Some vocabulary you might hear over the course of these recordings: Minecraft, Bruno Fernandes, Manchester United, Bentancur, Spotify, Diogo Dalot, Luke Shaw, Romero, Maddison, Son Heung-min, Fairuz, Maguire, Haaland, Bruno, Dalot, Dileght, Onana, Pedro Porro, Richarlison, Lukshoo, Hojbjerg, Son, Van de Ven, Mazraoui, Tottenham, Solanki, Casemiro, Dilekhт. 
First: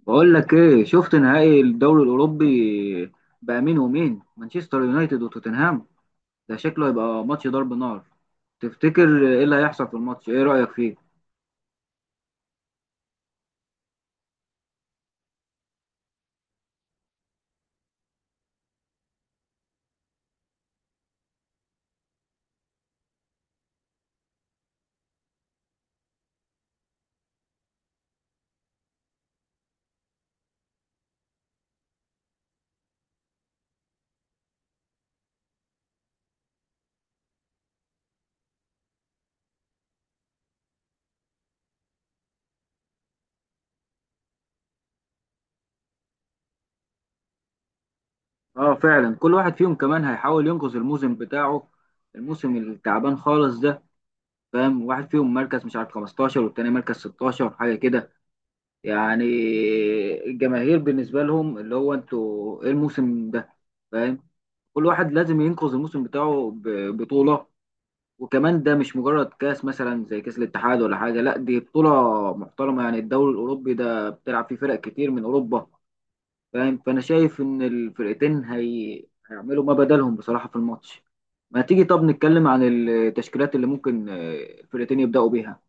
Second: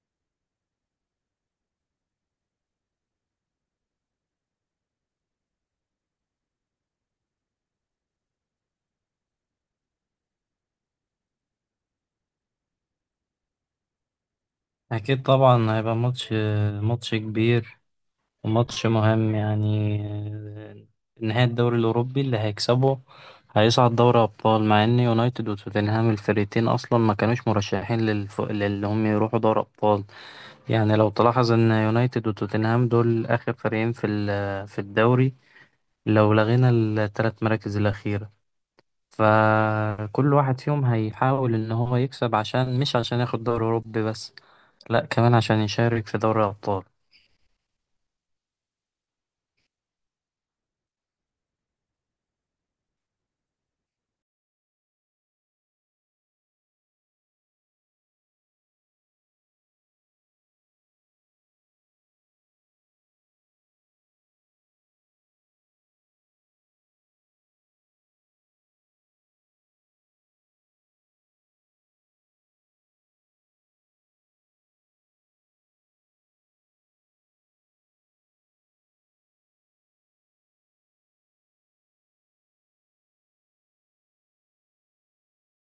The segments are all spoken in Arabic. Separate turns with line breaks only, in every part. بقول لك ايه، شفت نهائي الدوري الاوروبي بقى مين ومين؟ مانشستر يونايتد وتوتنهام. ده شكله هيبقى ماتش ضرب نار. تفتكر ايه اللي هيحصل في الماتش؟ ايه رأيك فيه؟
أكيد طبعا هيبقى ماتش كبير، وماتش مهم يعني. نهاية الدوري الأوروبي اللي هيكسبه هيصعد دوري أبطال، مع إن يونايتد وتوتنهام الفريقين أصلا ما كانوش مرشحين للي هم يروحوا دوري أبطال. يعني لو تلاحظ إن يونايتد وتوتنهام دول آخر فريقين في الدوري، لو لغينا الثلاث مراكز الأخيرة. فكل واحد فيهم هيحاول إن هو يكسب، عشان مش عشان ياخد دوري أوروبي بس، لأ كمان عشان يشارك في دوري أبطال.
اه فعلا، كل واحد فيهم كمان هيحاول ينقذ الموسم بتاعه، الموسم التعبان خالص ده. فاهم؟ واحد فيهم مركز مش عارف 15 والتاني مركز 16 حاجة كده، يعني الجماهير بالنسبة لهم اللي هو انتوا ايه الموسم ده؟ فاهم؟ كل واحد لازم ينقذ الموسم بتاعه ببطولة. وكمان ده مش مجرد كاس مثلا زي كاس الاتحاد ولا حاجه، لا دي بطوله محترمه، يعني الدوري الاوروبي ده بتلعب فيه فرق كتير من اوروبا. فاهم؟ فانا شايف ان هيعملوا ما بدلهم بصراحه في الماتش. ما تيجي طب نتكلم عن التشكيلات اللي ممكن الفرقتين يبداوا بيها.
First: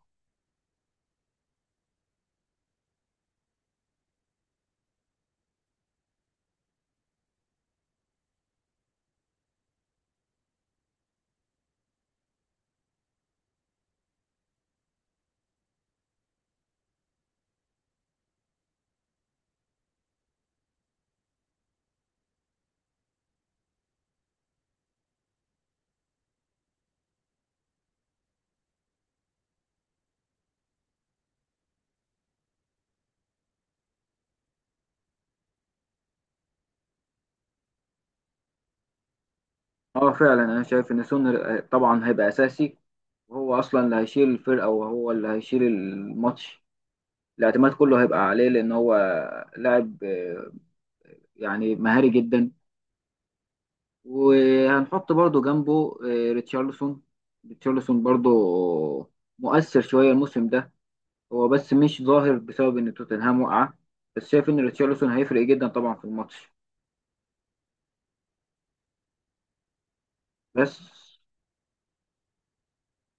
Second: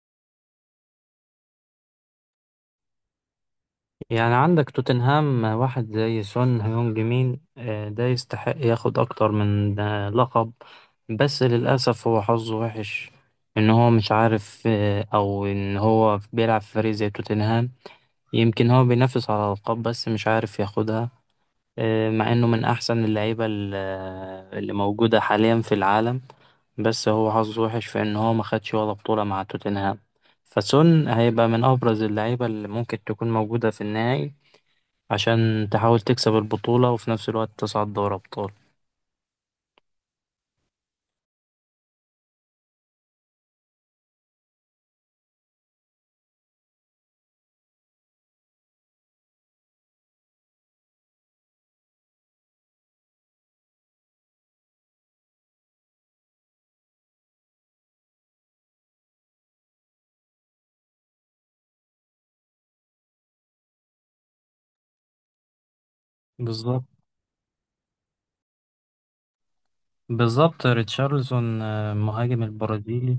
يعني عندك توتنهام واحد زي سون هيونج مين، ده يستحق ياخد أكتر من لقب. بس للأسف هو حظه وحش إن هو مش عارف، أو إن هو بيلعب في فريق زي توتنهام. يمكن هو بينافس على الألقاب بس مش عارف ياخدها. مع إنه من أحسن اللعيبة اللي موجودة حاليا في العالم. بس هو حظه وحش في إن هو ما خدش ولا بطولة مع توتنهام. فسون هيبقى من أبرز اللعيبة اللي ممكن تكون موجودة في النهائي، عشان تحاول تكسب البطولة وفي نفس الوقت تصعد دوري أبطال.
اه فعلا، انا شايف ان سون طبعا هيبقى اساسي، وهو اصلا اللي هيشيل الفرقه وهو اللي هيشيل الماتش. الاعتماد كله هيبقى عليه، لان هو لاعب يعني مهاري جدا. وهنحط برضو جنبه ريتشارلسون. ريتشارلسون برضو مؤثر شوية الموسم ده، هو بس مش ظاهر بسبب ان توتنهام وقع. بس شايف ان ريتشارلسون هيفرق جدا طبعا في الماتش.
بالظبط. بالظبط.
بس.
ريتشارلسون مهاجم البرازيلي،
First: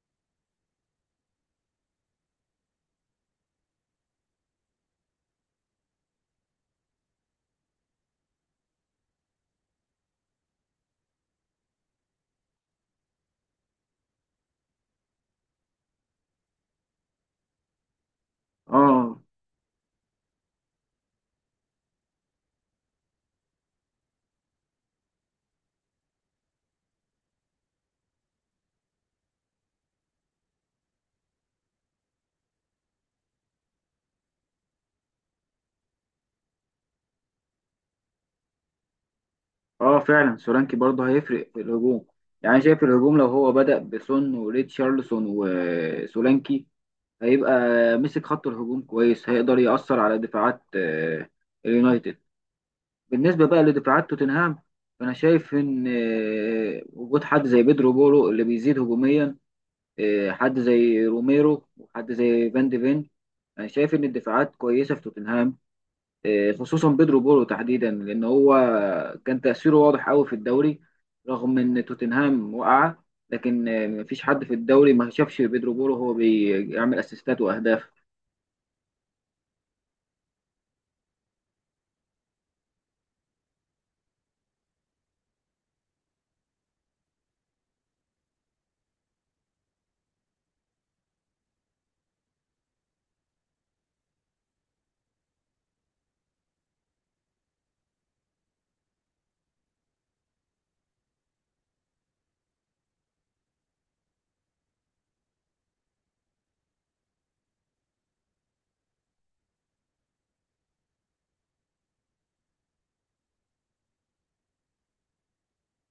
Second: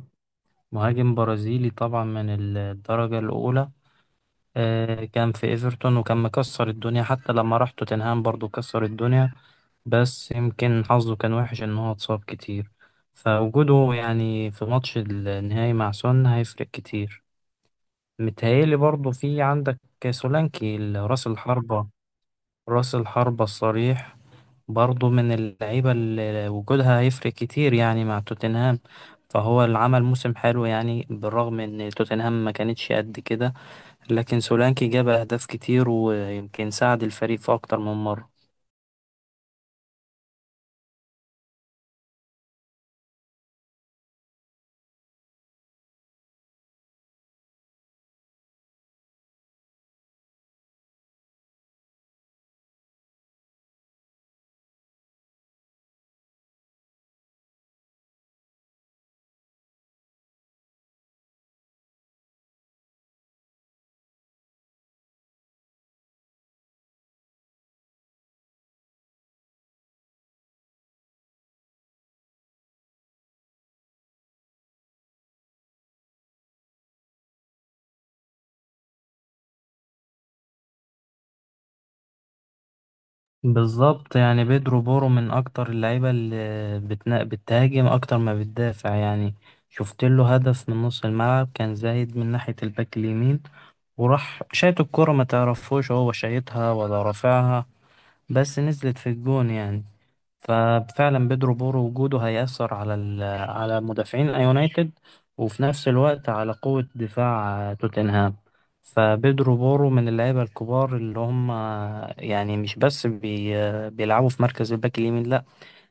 مهاجم برازيلي طبعا من الدرجة الأولى. كان في إيفرتون وكان مكسر الدنيا، حتى لما راح توتنهام برضو كسر الدنيا. بس يمكن حظه كان وحش إن هو اتصاب كتير. فوجوده يعني في ماتش النهائي مع سون هيفرق كتير. متهيألي برضو
اه،
في عندك سولانكي، راس الحربة، راس الحربة الصريح، برضه من اللعيبة اللي وجودها هيفرق كتير يعني مع توتنهام. فهو اللي عمل موسم حلو يعني، بالرغم ان توتنهام ما كانتش قد كده، لكن سولانكي جاب اهداف كتير ويمكن ساعد الفريق في اكتر من مرة.
اه فعلا، سولانكي برضو هيفرق في الهجوم. يعني شايف الهجوم لو هو بدأ بسون وريتشارلسون وسولانكي، هيبقى مسك خط الهجوم كويس، هيقدر يأثر على دفاعات اليونايتد. بالنسبة بقى لدفاعات توتنهام، فأنا شايف إن وجود حد زي بيدرو بورو اللي بيزيد هجوميا، حد زي روميرو وحد زي فان دي فين، أنا شايف إن الدفاعات كويسة في توتنهام. خصوصا بيدرو بورو تحديدا، لأن هو كان تأثيره واضح قوي في الدوري رغم إن توتنهام وقع. لكن مفيش حد في الدوري ما شافش بيدرو بورو هو بيعمل أسيستات وأهداف.
بالظبط. يعني بيدرو بورو من اكتر اللعيبة اللي بتهاجم اكتر ما بتدافع يعني. شفت له هدف من نص الملعب، كان زايد من ناحية الباك اليمين، وراح شايط الكرة، ما تعرفوش هو شايطها ولا رافعها، بس نزلت في الجون يعني. ففعلا بيدرو بورو وجوده هيأثر على على مدافعين يونايتد، وفي نفس الوقت على قوة دفاع توتنهام. فبيدرو بورو من اللعيبة الكبار، اللي هم يعني مش بس بيلعبوا في مركز الباك اليمين، لا،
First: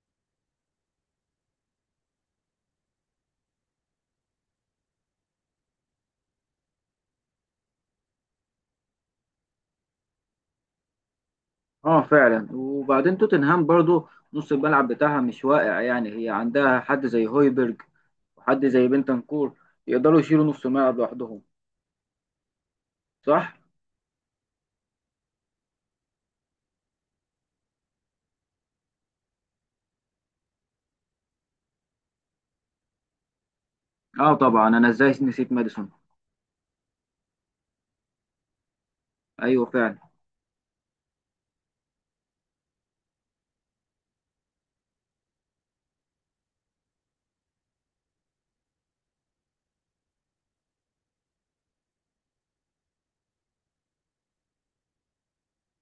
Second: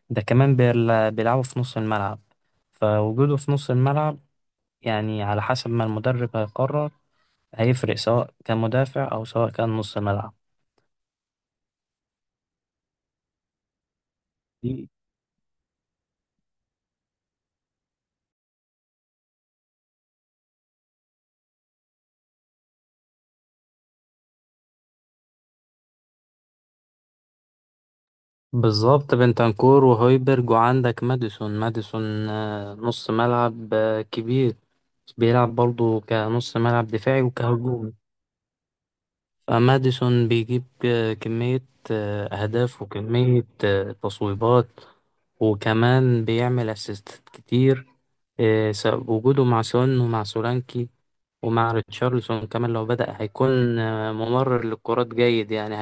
ده كمان بيلعبوا في نص الملعب. فوجوده في نص الملعب، يعني على حسب ما المدرب هيقرر، هيفرق، سواء كان مدافع أو سواء كان نص ملعب.
اه فعلا، وبعدين توتنهام برضو نص الملعب بتاعها مش واقع، يعني هي عندها حد زي هويبرج وحد زي بنتنكور يقدروا يشيلوا نص الملعب لوحدهم. صح؟
بالظبط. بنتنكور وهويبرج، وعندك ماديسون، نص ملعب
اه
كبير.
طبعا، انا ازاي نسيت
بيلعب
ماديسون.
برضه كنص ملعب دفاعي وكهجومي.
ايوه فعلا.
فماديسون بيجيب كمية أهداف، وكمية تصويبات، وكمان بيعمل أسيستات كتير. وجوده مع سون ومع سولانكي ومع ريتشارلسون كمان، لو بدأ هيكون ممرر للكرات جيد يعني.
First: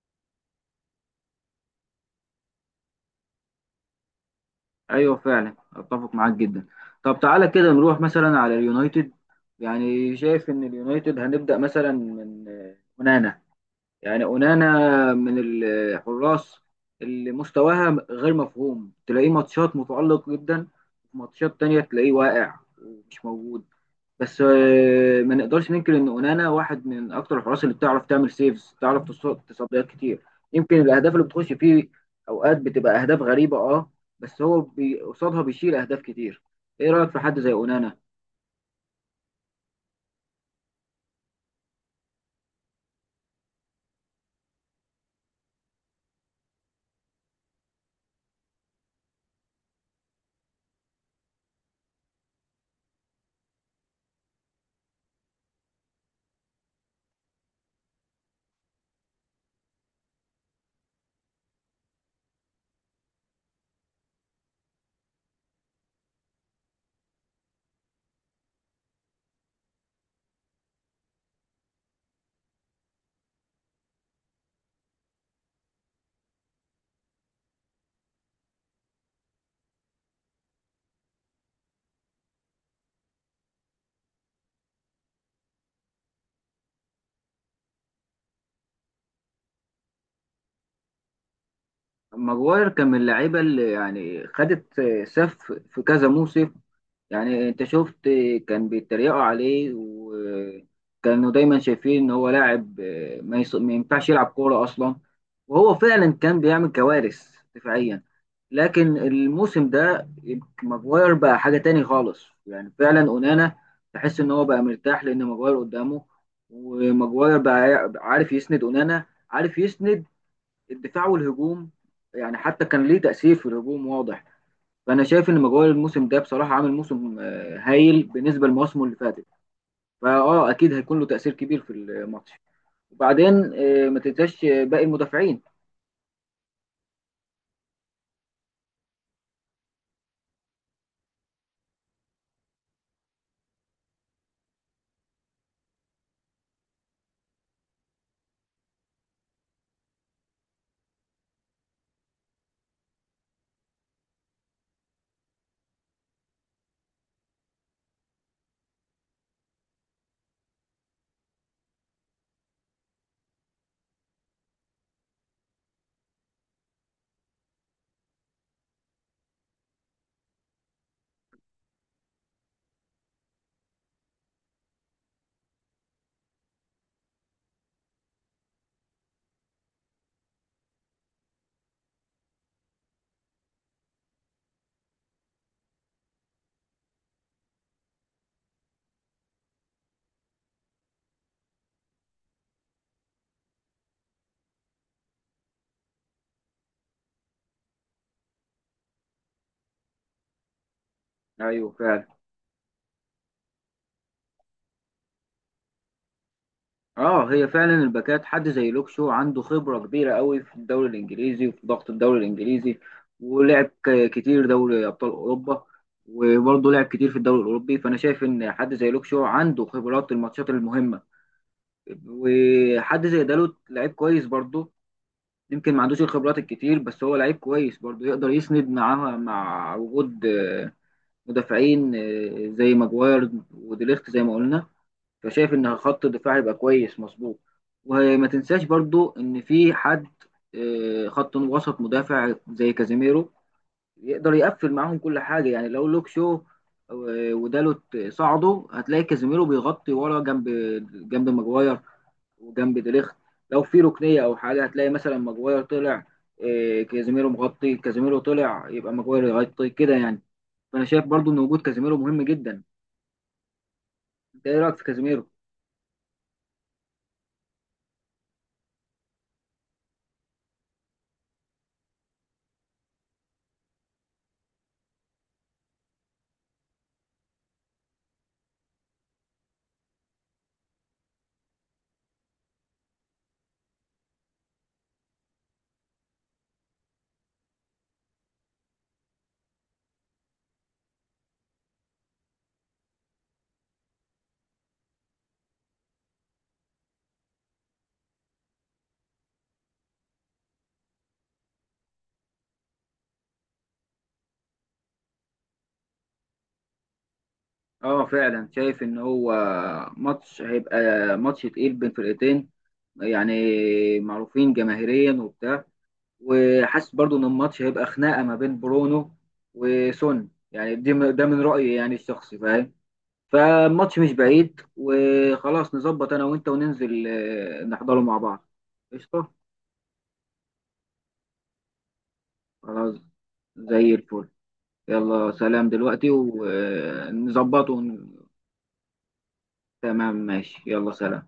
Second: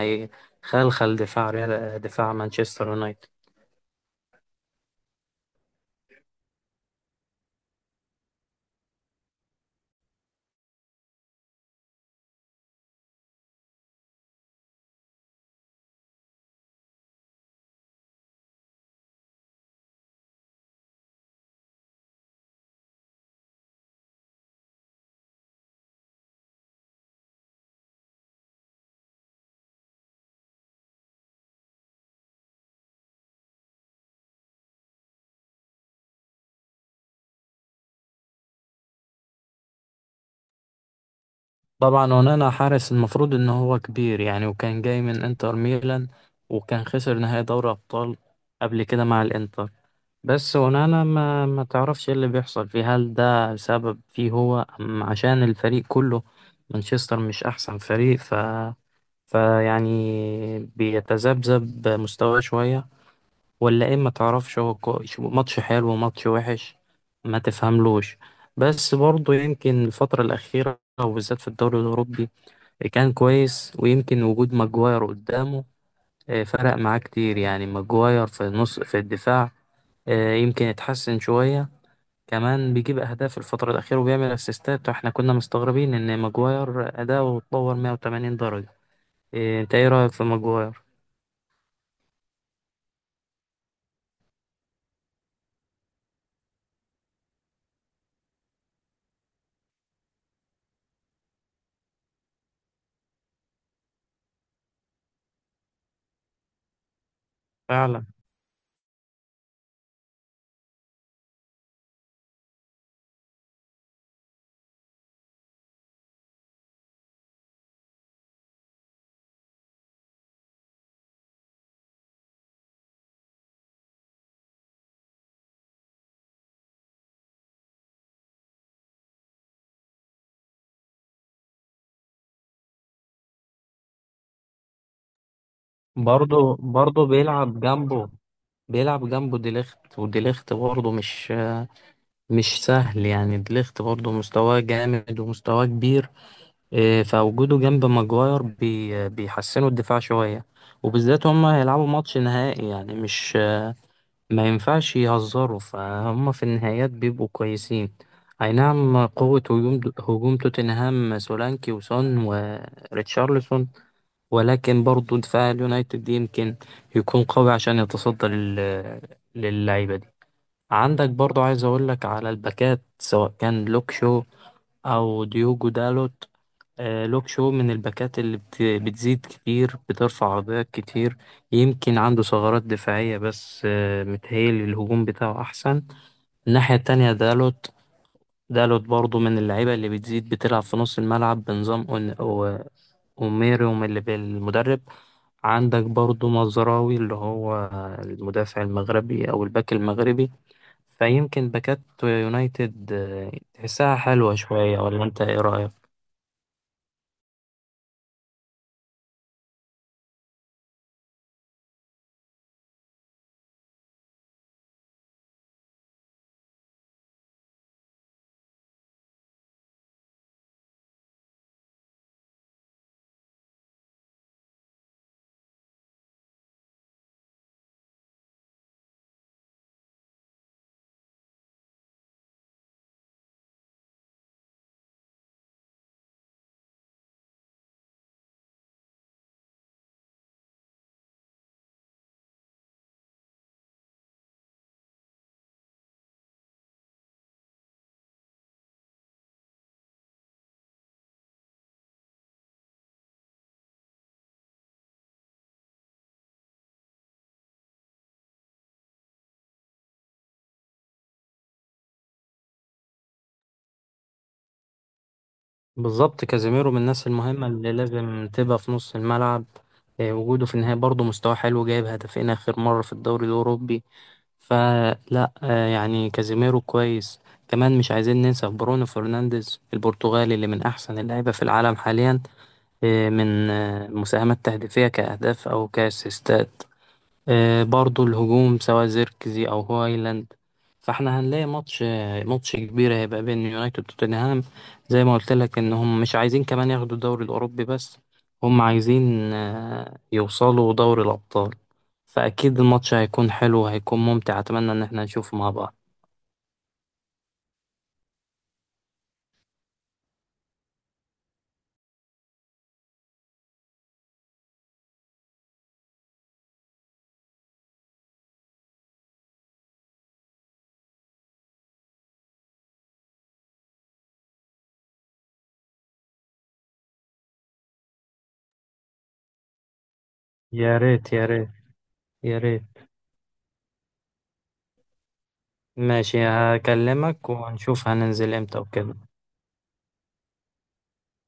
هيخلخل دفاع دفاع مانشستر يونايتد.
ايوه فعلا، اتفق معاك جدا. طب تعالى كده نروح مثلا على اليونايتد. يعني شايف ان اليونايتد هنبدأ مثلا من ونانا، يعني اونانا، من الحراس اللي مستواها غير مفهوم، تلاقيه ماتشات متألق جدا، ماتشات تانية تلاقيه واقع ومش موجود. بس ما نقدرش ننكر ان اونانا واحد من اكتر الحراس اللي بتعرف تعمل سيفز، بتعرف تصديات كتير. يمكن الاهداف اللي بتخش فيه اوقات بتبقى اهداف غريبة اه، بس هو قصادها بيشيل اهداف كتير. ايه رأيك في حد زي اونانا؟
طبعا ونانا حارس، المفروض ان هو كبير يعني، وكان جاي من انتر ميلان، وكان خسر نهائي دوري ابطال قبل كده مع الانتر. بس ونانا ما تعرفش إيه اللي بيحصل فيه، هل ده سبب فيه هو أم عشان الفريق كله؟ مانشستر مش احسن فريق، فيعني بيتذبذب مستواه شوية، ولا ايه ما تعرفش. هو ماتش حلو وماتش وحش، ما تفهملوش. بس برضه يمكن الفترة الأخيرة، وبالذات في الدوري الأوروبي، كان كويس. ويمكن وجود ماجواير قدامه فرق معاه كتير يعني. ماجواير في النص في الدفاع، يمكن اتحسن شوية. كمان بيجيب أهداف الفترة الأخيرة وبيعمل أسيستات. واحنا كنا مستغربين إن ماجواير أداؤه اتطور 180 درجة. انت ايه رأيك في ماجواير؟
ماجواير كان من اللعيبة اللي يعني خدت سف في كذا موسم. يعني انت شفت، كان بيتريقوا عليه وكانوا دايما شايفين ان هو لاعب ما, يص... ما ينفعش يلعب كورة اصلا، وهو فعلا كان بيعمل كوارث دفاعيا.
فعلا.
لكن الموسم ده ماجواير بقى حاجة تاني خالص. يعني فعلا اونانا تحس ان هو بقى مرتاح لان ماجواير قدامه. وماجواير بقى عارف يسند اونانا، عارف يسند الدفاع والهجوم، يعني حتى كان ليه تأثير في الهجوم واضح. فانا شايف ان مجوال الموسم ده بصراحه عامل موسم هايل بالنسبه لمواسمه اللي فاتت. فاه اكيد هيكون له تاثير كبير في الماتش. وبعدين ما تنساش باقي المدافعين.
برضه بيلعب جنبه ديليخت، وديليخت برضه مش سهل يعني. ديليخت برضه مستواه جامد ومستواه كبير. فوجوده جنب ماجواير بيحسنوا الدفاع شوية. وبالذات هما هيلعبوا ماتش نهائي، يعني مش، ما ينفعش يهزروا. فهم في النهايات بيبقوا كويسين. أي نعم، قوة هجوم توتنهام سولانكي وسون وريتشارلسون، ولكن برضه دفاع اليونايتد يمكن يكون قوي عشان يتصدى للعيبة. عندك برضو، عايز اقول لك على الباكات، سواء كان لوك شو او ديوجو دالوت. لوك شو من الباكات اللي بتزيد كتير، بترفع عرضيات كتير، يمكن عنده ثغرات دفاعية بس متهيألي الهجوم بتاعه أحسن. الناحية التانية دالوت. دالوت برضو من اللعيبة اللي بتزيد، بتلعب في نص الملعب، بنظام أوميروم اللي بالمدرب. عندك برضو مزراوي، اللي هو المدافع المغربي أو الباك المغربي. فيمكن
ايوه
باكات
فعلا.
يونايتد تحسها حلوة شوية، ولا أنت إيه رأيك؟
اه هي فعلا الباكات، حد زي لوكشو عنده خبره كبيره قوي في الدوري الانجليزي وفي ضغط الدوري الانجليزي. ولعب كتير دوري ابطال اوروبا، وبرضه لعب كتير في الدوري الاوروبي. فانا شايف ان حد زي لوكشو عنده خبرات الماتشات المهمه. وحد زي دالوت لعيب كويس برضه، يمكن ما عندوش الخبرات الكتير، بس هو لعيب كويس برضه يقدر يسند معاها، مع وجود مدافعين زي ماجواير وديليخت زي ما قلنا. فشايف ان خط الدفاع هيبقى كويس مظبوط. وما تنساش برضه ان في حد خط وسط مدافع زي كازيميرو، يقدر يقفل معاهم كل حاجة. يعني لو لوك شو ودالوت صعدوا، هتلاقي كازيميرو بيغطي ورا جنب جنب ماجواير وجنب ديليخت. لو في ركنيه او حاجه هتلاقي مثلا ماجواير طلع، إيه، كازيميرو مغطي، كازيميرو طلع يبقى ماجواير يغطي كده يعني. فانا شايف برضو ان وجود كازيميرو مهم جدا. انت ايه رايك في كازيميرو؟
بالظبط. كازيميرو من الناس المهمة اللي لازم تبقى في نص الملعب. وجوده في النهاية برضه مستواه حلو، جايب هدفين آخر مرة في الدوري الأوروبي. فلا، يعني كازيميرو كويس. كمان مش عايزين ننسى برونو فرنانديز البرتغالي، اللي من أحسن اللعيبة في العالم حاليا، من مساهمات تهديفية كأهداف أو كأسيستات. برضو الهجوم سواء زيركزي او هويلاند. فاحنا هنلاقي ماتش، ماتش كبير هيبقى بين يونايتد وتوتنهام. زي ما قلت لك ان هم مش عايزين كمان ياخدوا الدوري الاوروبي بس، هم عايزين يوصلوا دوري الابطال. فاكيد الماتش هيكون حلو وهيكون ممتع، اتمنى ان احنا نشوفه مع بعض.
اه فعلا، شايف ان هو ماتش هيبقى ماتش تقيل بين فرقتين، يعني معروفين جماهيريا وبتاع. وحاسس برضو ان الماتش هيبقى خناقه ما بين برونو وسون. يعني ده من رايي يعني الشخصي، فاهم؟ فالماتش مش بعيد، وخلاص نظبط انا وانت وننزل نحضره مع بعض. قشطة.
يا ريت يا ريت يا ريت.
خلاص، زي الفل. يلا سلام دلوقتي
ماشي، هكلمك
ونظبطه.
ونشوف هننزل امتى وكده.
تمام ماشي، يلا سلام.